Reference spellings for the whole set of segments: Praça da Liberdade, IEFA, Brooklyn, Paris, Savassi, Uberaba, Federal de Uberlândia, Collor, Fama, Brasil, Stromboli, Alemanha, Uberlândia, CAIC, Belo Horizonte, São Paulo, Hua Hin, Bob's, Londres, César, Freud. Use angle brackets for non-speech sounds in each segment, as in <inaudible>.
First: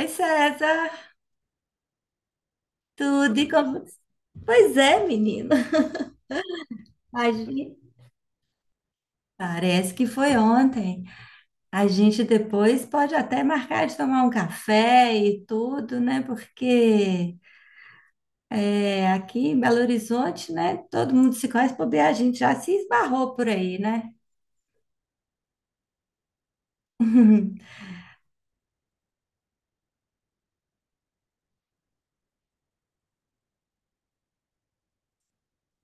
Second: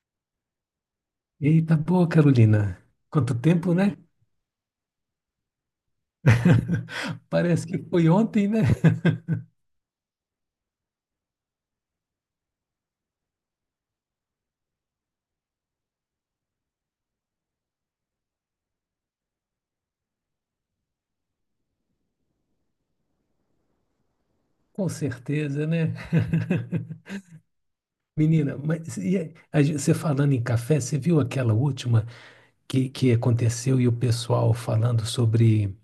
Oi, César, Eita, boa, Carolina. tudo Quanto e tempo, como... né? Pois é, menino. <laughs> A Parece que gente... foi ontem, né? <laughs> Parece que foi ontem. A gente depois pode até marcar de tomar um café e tudo, né? Porque é, aqui em Belo Horizonte, né? Todo mundo se conhece, bobear, a gente já se esbarrou por aí, né? Com certeza, né? <laughs> <laughs> Menina, mas e aí, a gen- você falando em café, você viu aquela última que aconteceu e o pessoal falando sobre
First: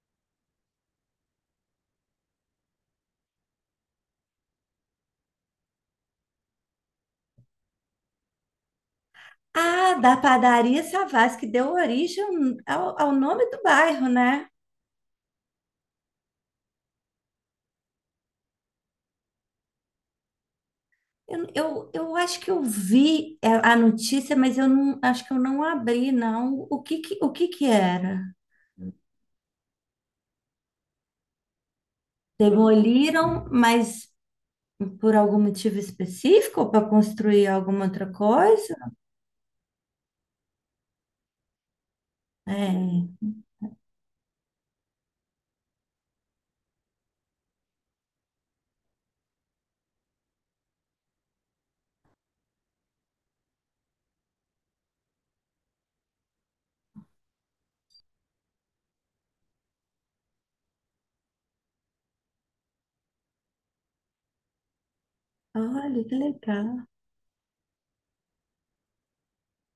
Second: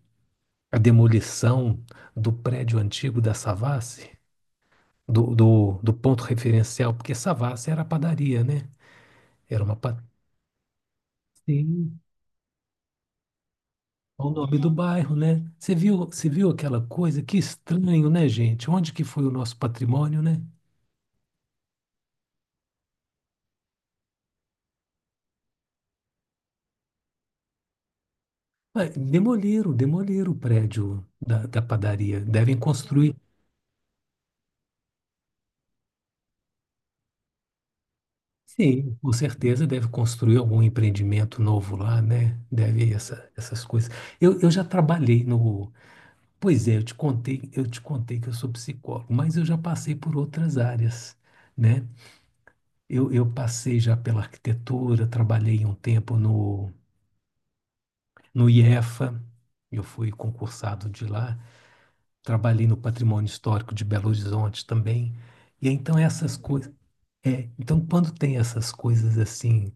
a demolição do prédio antigo da Savassi, do ponto referencial, porque Savassi era padaria, né? Era uma Ah, da padaria Savassi, que deu padaria. origem ao, ao nome do bairro, É o né? nome do bairro, né? Você viu aquela coisa? Que estranho, né, gente? Onde que foi o nosso patrimônio, né? Eu acho que eu vi a notícia, mas eu não acho que eu não abri, não. O que que era? Ah, demoliram, demoliram o prédio da padaria. Devem construir. Demoliram, mas por algum motivo específico ou para construir alguma outra coisa? Sim, com certeza deve construir algum empreendimento novo lá, né? Deve É. essa, essas coisas. Eu já trabalhei no. Pois é, eu te contei que eu sou psicólogo, mas eu já passei por outras áreas, né? Eu passei já pela arquitetura, trabalhei um tempo no IEFA, eu fui concursado de lá, trabalhei no Patrimônio Histórico de Belo Horizonte também. E então Olha, que essas coisas, legal. Então quando tem essas coisas assim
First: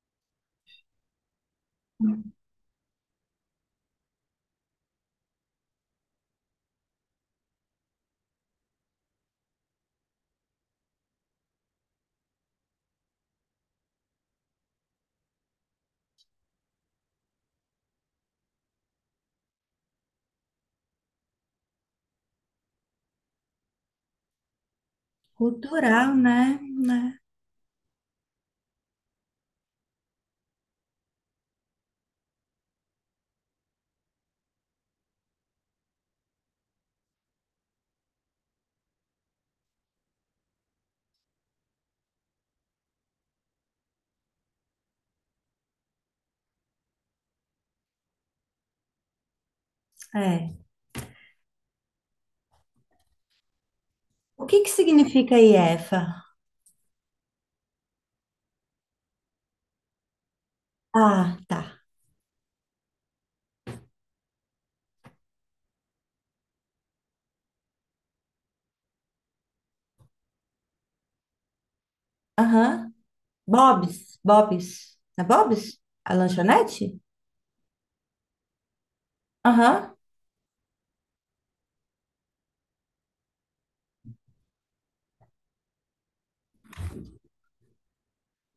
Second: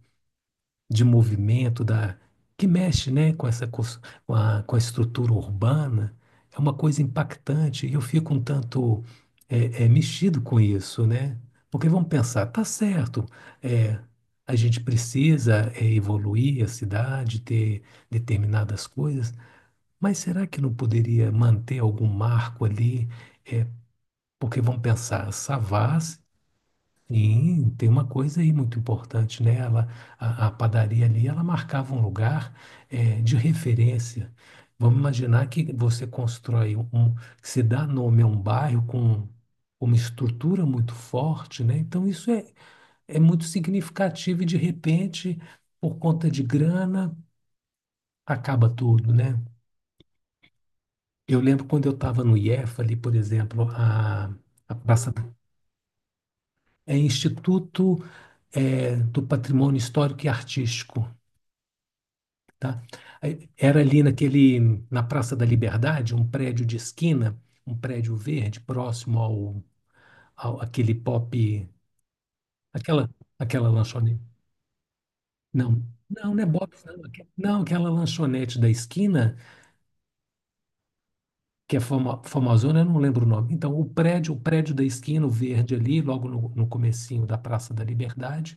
de movimento da que mexe, né, com essa cos- com a estrutura urbana, é uma coisa impactante e eu fico um tanto mexido com isso, né? Porque vamos pensar, tá certo, é, a gente precisa evoluir a cidade, ter determinadas coisas, mas será que não poderia manter algum marco ali? É, porque vão pensar, Cultural, Savassi, né? Né? sim, tem uma coisa aí muito importante, né? Ela, a padaria ali, ela marcava um lugar de referência. Vamos imaginar que você constrói que se dá nome a um bairro com uma estrutura muito forte, né? Então isso é muito significativo e de repente, por conta de grana, acaba tudo, né? É. Eu lembro quando eu estava no IEF ali, por exemplo, O que a que Praça significa IEFA? é Instituto do Patrimônio Histórico e Artístico, Ah, tá. tá? Aí, era ali naquele na Praça da Liberdade, um prédio de esquina, um prédio verde próximo ao aquele pop, Aham. aquela aquela Bob's, lanchonete. Bob's. É Não, Bob's? A não, não é Bob's, lanchonete? não, aque- não, aquela lanchonete da esquina Aham. que é Fama, famosona, eu não lembro o nome. Então, o prédio da esquina, o verde ali, logo no comecinho da Praça da Liberdade,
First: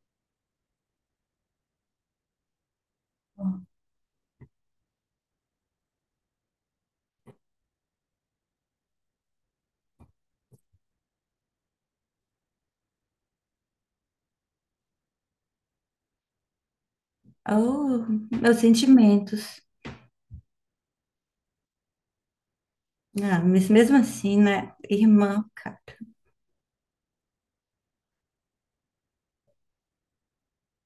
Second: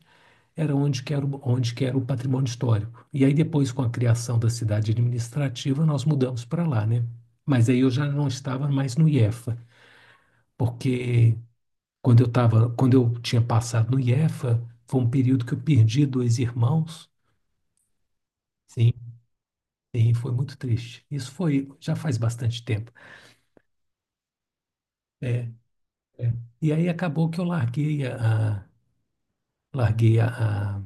era onde que era, o- onde que era o patrimônio histórico. E aí depois, com a criação da cidade administrativa, nós mudamos para lá, né? Mas aí eu já não estava mais no IEFA, porque quando eu tinha passado no IEFA, foi um período que eu perdi dois irmãos. Oh, meus Sim, sentimentos. sim, foi muito triste. Isso foi, já faz bastante tempo. Ah, mas mesmo assim, né? Irmã, É, cara. é. E aí acabou que eu larguei a- larguei a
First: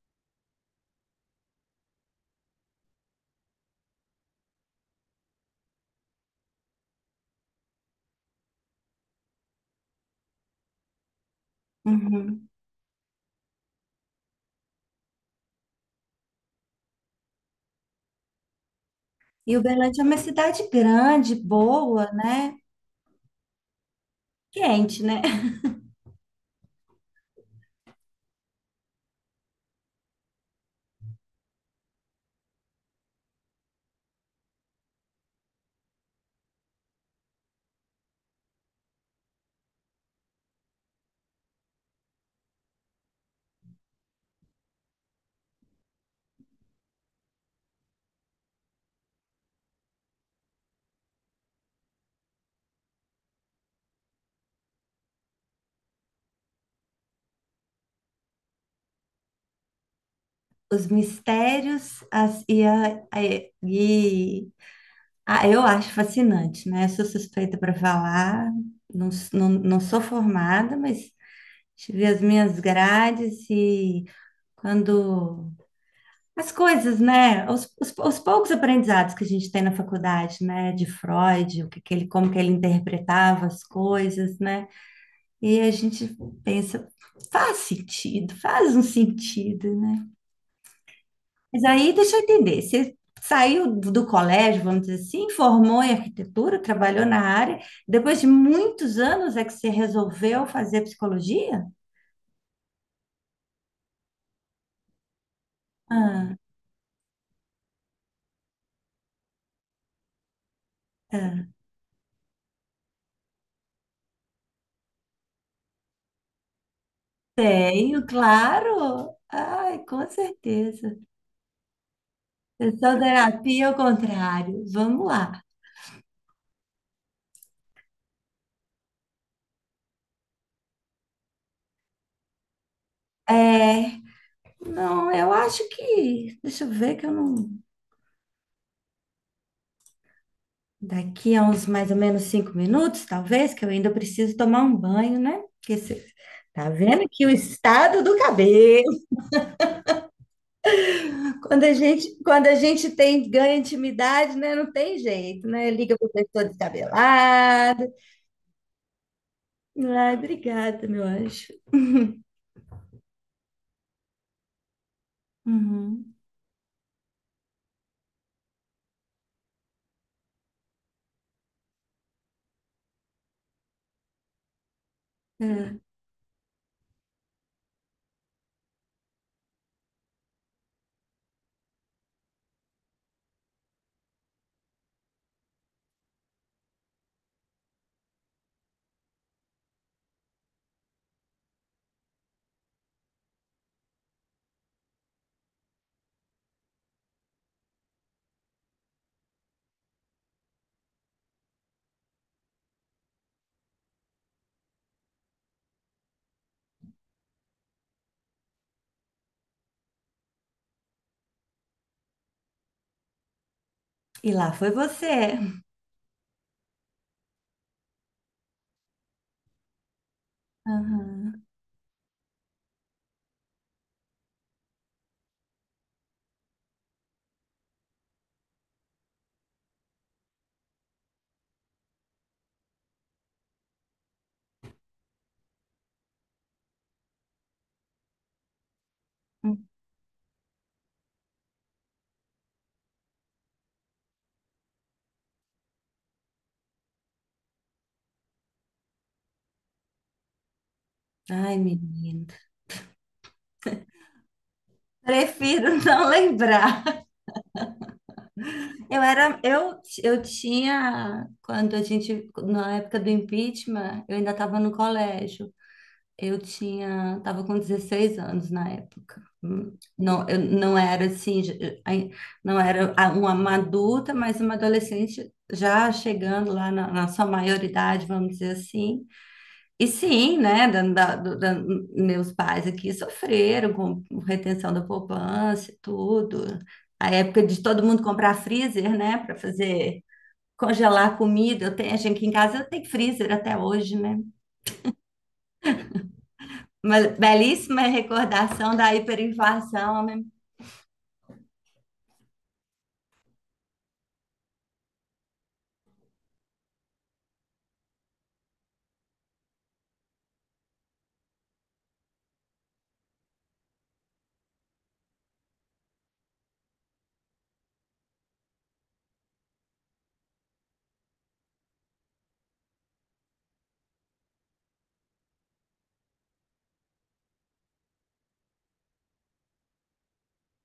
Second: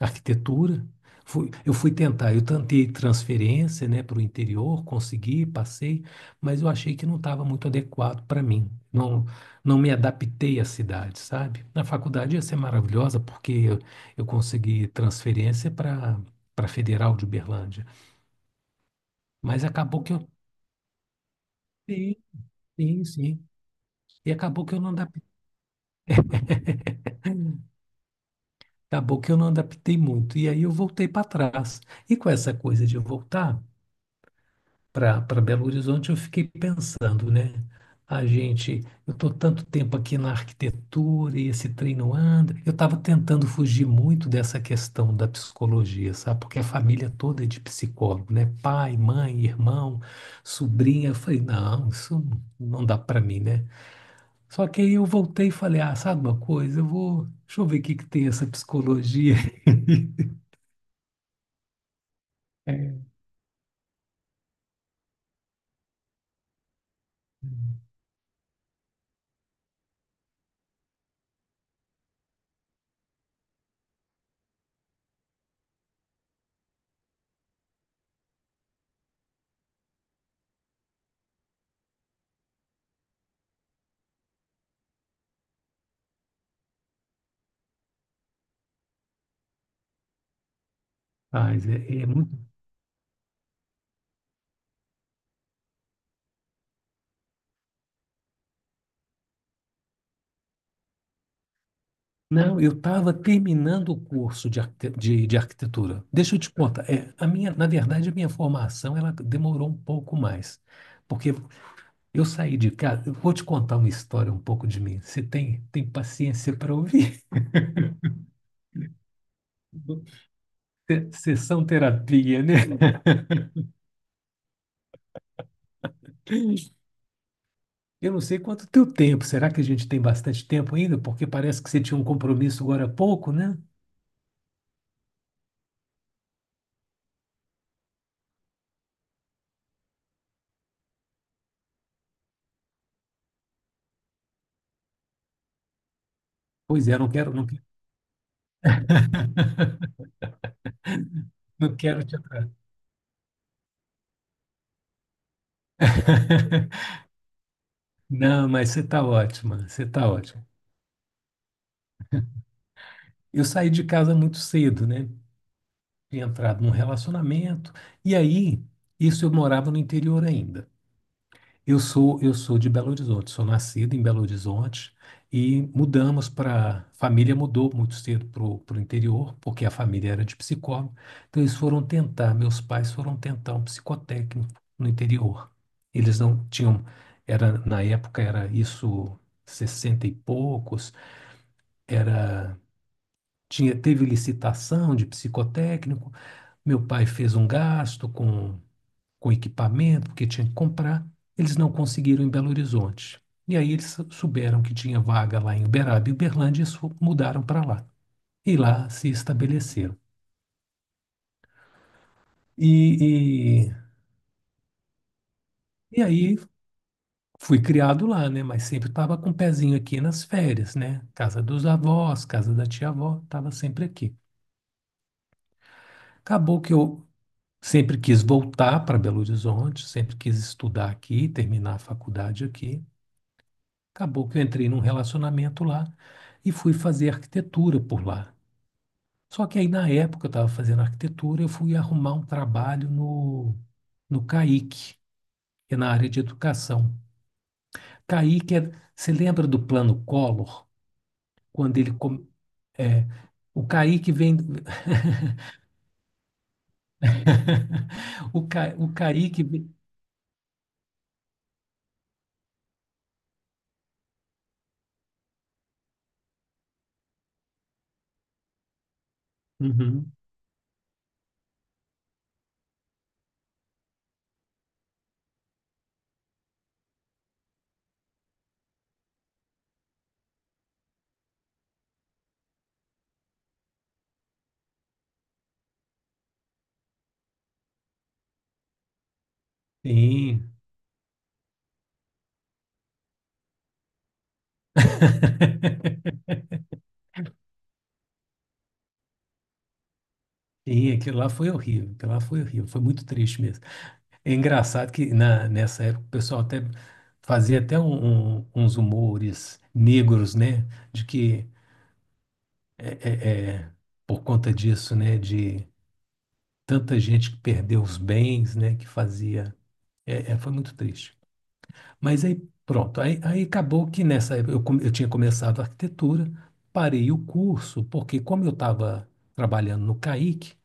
arquitetura. Fui, eu tentei transferência, né, para o interior, consegui, passei, mas eu achei que não estava muito adequado para mim. Não, não me adaptei à cidade, sabe? Na faculdade ia Uhum. ser maravilhosa, porque eu consegui transferência para Federal de Uberlândia, E mas Uberlândia acabou é que uma eu cidade grande, boa, sim, né? sim, sim. E acabou que eu não Quente, né? adaptei, acabou que eu não adaptei muito. E aí eu voltei para trás. E com essa coisa de voltar para Belo Horizonte, eu fiquei pensando, né? A gente, eu estou tanto tempo aqui na arquitetura e esse trem não anda. Eu estava tentando fugir muito dessa questão da psicologia, sabe? Porque a família toda é de psicólogo, né? Pai, mãe, irmão, sobrinha. Eu falei, não, isso não dá para mim, né? Só que aí eu voltei e falei, ah, sabe uma coisa? Eu vou, deixa eu ver o que que tem essa psicologia. <laughs> Os mistérios as, e, É. a- e ah, eu acho fascinante, né? Sou suspeita para falar, não, não, não sou formada, mas tive as minhas grades e quando as coisas, né? Os poucos aprendizados que a gente tem na faculdade, né? De Freud, o que, que ele, como que ele interpretava as coisas, né? E a gente pensa, faz sentido, faz um sentido, né? Mas Mas aí é deixa eu muito. entender, você saiu do colégio, vamos dizer assim, formou em arquitetura, trabalhou na área, depois de muitos anos é que você resolveu fazer psicologia? Não, eu estava terminando o curso arquite- de arquitetura. Ah, Deixa eu te contar. É, a minha formação ela demorou um pouco mais, porque ah, eu saí de casa. Eu vou te contar uma história um pouco de mim. Você tem paciência para ouvir? tenho, claro. Ai, com <laughs> certeza. Se- sessão terapia, né? Sessão terapia ao contrário. Vamos lá. <laughs> Eu não sei quanto teu tempo. Será que a gente tem bastante tempo ainda? Porque parece que você tinha um compromisso agora há pouco, né? É, não, eu acho que. Deixa eu ver que eu não. Daqui a uns mais ou menos 5 minutos, talvez, que eu ainda preciso tomar um banho, né? Porque você tá Pois é, vendo que o estado do cabelo. <laughs> Quando a não quero gente, te quando atrasar. a gente tem ganha intimidade, né? Não tem jeito, né? Liga pro pessoa <laughs> descabelada. Não, mas você está ótima. Você está Ai, ótima. obrigada, meu anjo. Eu saí de casa muito cedo, né? Uhum. Tinha entrado num relacionamento. E aí, isso eu morava no interior ainda. Eu sou de Belo Horizonte, sou nascido em Belo Horizonte e É. mudamos para. Família mudou muito cedo para o interior, porque a família era de psicólogo. Então, meus pais foram tentar um psicotécnico no interior. Eles não tinham. Na época, era isso, 60 e poucos, era tinha, teve licitação de psicotécnico. Meu pai fez um gasto com equipamento, porque tinha que comprar. Eles não conseguiram em Belo Horizonte. E aí eles souberam que tinha vaga lá em Uberaba e Uberlândia e su- mudaram para lá. E lá se estabeleceram. E, e, E lá foi você. e aí fui criado lá, né? Mas sempre estava com o pezinho aqui nas férias, né? Casa Uhum. dos avós, casa da tia-avó, estava sempre aqui. Acabou que eu sempre quis voltar para Belo Horizonte, sempre quis estudar aqui, terminar a faculdade aqui. Acabou que eu entrei num relacionamento lá e fui fazer arquitetura por lá. Só que aí, na época, eu estava fazendo arquitetura, eu fui arrumar um trabalho no CAIC, que é na área de educação. CAIC é, você lembra do plano Collor? Ai, Quando ele, com- menina. é, o CAIC vem, Prefiro <laughs> não lembrar. <laughs> o Eu era, CAIC vem, eu tinha, quando a gente, na época do impeachment, eu ainda estava no colégio. Eu tinha, estava com 16 anos na época. Uhum, Não, eu não era assim, não era uma adulta, mas uma adolescente já chegando lá na, na sua maioridade, vamos dizer assim. E sim, né, meus pais aqui sofreram com retenção da poupança e tudo. A época de todo mundo comprar freezer, né, para fazer sim. congelar comida. Eu tenho, a gente aqui em casa eu tenho freezer até hoje, né? <laughs> Uma belíssima recordação da hiperinflação, né? Sim, aquilo lá foi horrível, foi muito triste mesmo. É engraçado que na, nessa época o pessoal até fazia até uns humores negros, né? De que é, é- é, por conta disso, né? De tanta gente que perdeu os bens, né? Que fazia. É, foi muito triste. Mas aí pronto, aí acabou que nessa época eu, come- eu tinha começado a arquitetura, parei o curso, porque como eu estava trabalhando no CAIC,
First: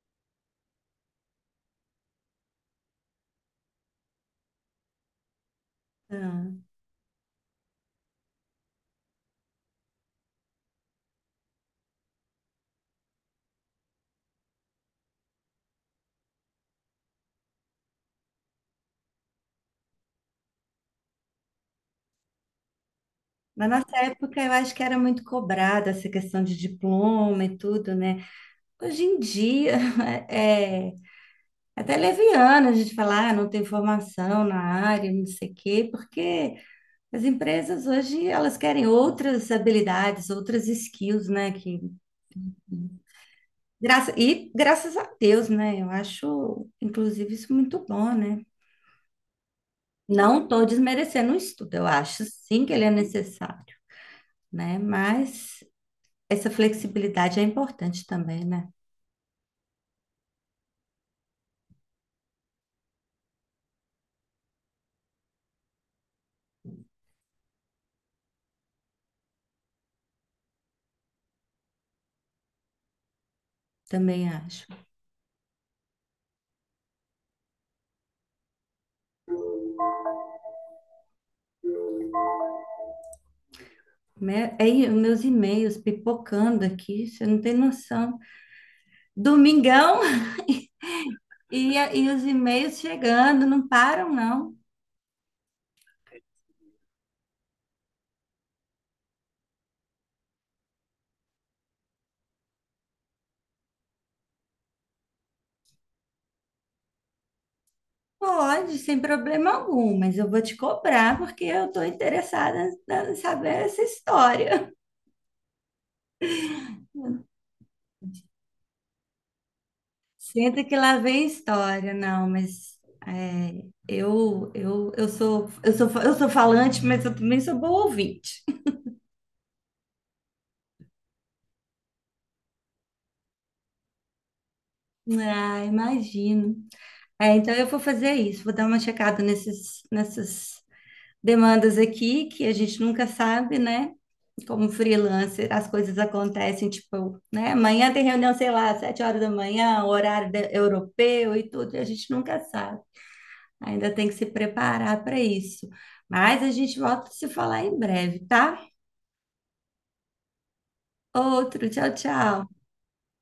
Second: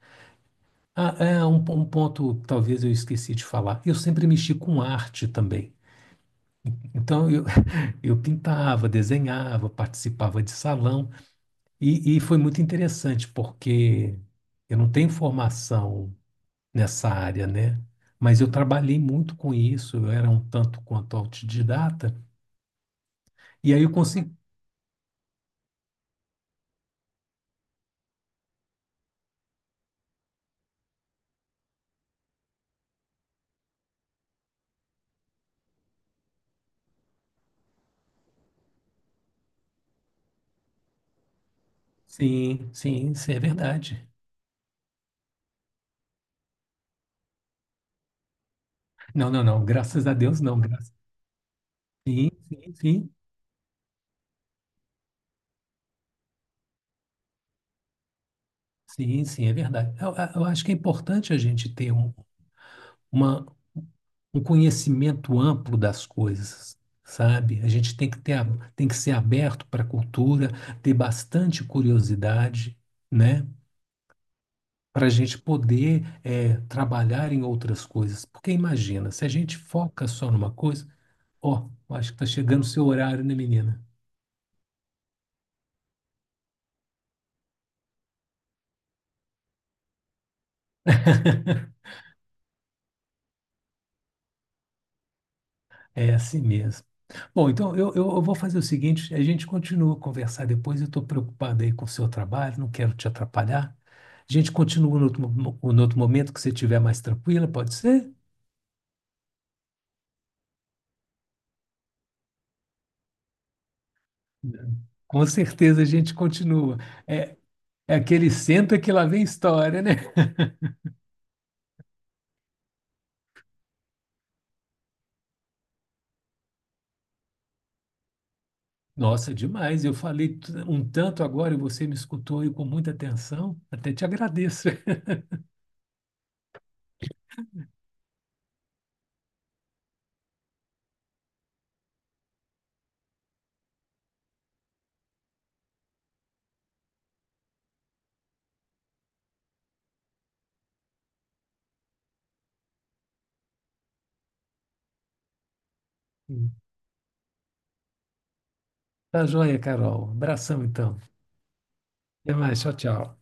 ah, é um, po- um ponto talvez eu esqueci de falar. Eu sempre mexi com arte também. Ah, Então eu, <laughs> eu pintava, desenhava, participava de salão e foi muito interessante porque eu não tenho formação nessa área, né? Mas eu trabalhei muito com isso. Eu era um tanto quanto autodidata na e aí eu nossa consegui. época, eu acho que era muito cobrada essa questão de diploma e tudo, né? Hoje em dia, <laughs> é até leviana a gente falar, ah, não tem formação na área, não sei o quê, porque as empresas hoje elas querem outras habilidades, outras skills, né? Que, Sim, sim, sim, é verdade. graça, e graças a Deus, né? Eu acho, inclusive, isso muito bom, né? Não, não, não. Graças a Deus, Não não. estou Graças... desmerecendo o estudo, eu acho Sim, sim que sim, ele é sim. necessário, né? Mas essa flexibilidade é importante também, né? Sim, sim, é verdade. Eu acho que é importante a gente ter uma, um conhecimento amplo das coisas, sabe? A gente tem que ter, a- tem que ser aberto para a cultura, ter bastante curiosidade, né? Também acho. Para a gente poder trabalhar em outras coisas. Porque imagina, se a gente foca só numa coisa, ó, acho que está chegando o seu horário, né, menina? É, meus e-mails pipocando aqui, você não tem noção. Domingão. <laughs> E, e os e-mails chegando, não param, não. É assim mesmo. Bom, então eu vou fazer o seguinte: a gente continua a conversar depois. Eu estou preocupado aí com o seu trabalho, não quero te atrapalhar. A gente continua no outro, mo- no outro momento que você estiver mais tranquila, pode ser? Pode, sem problema algum, mas eu vou te cobrar porque eu estou interessada em saber essa história. Com certeza a gente continua. É, é aquele senta que lá vem história, né? <laughs> Senta que lá vem história, não, mas é, eu sou falante, mas eu também sou boa ouvinte. Nossa, demais. Eu falei t- um tanto agora e você me escutou e com muita atenção. Até te agradeço. Ah, imagino. É, então eu vou fazer isso, vou dar uma checada nesses, nessas demandas aqui que a gente nunca sabe, né? Como freelancer, as coisas acontecem, tipo, né? Amanhã tem reunião, sei lá, 7 horas da manhã, horário europeu e tudo, e a gente nunca sabe. Ainda tem que se preparar para isso. Mas a <laughs> gente volta a se falar em breve, tá? Tá joia, Carol. Abração, então. Outro, tchau, Até tchau. mais. Tchau, tchau.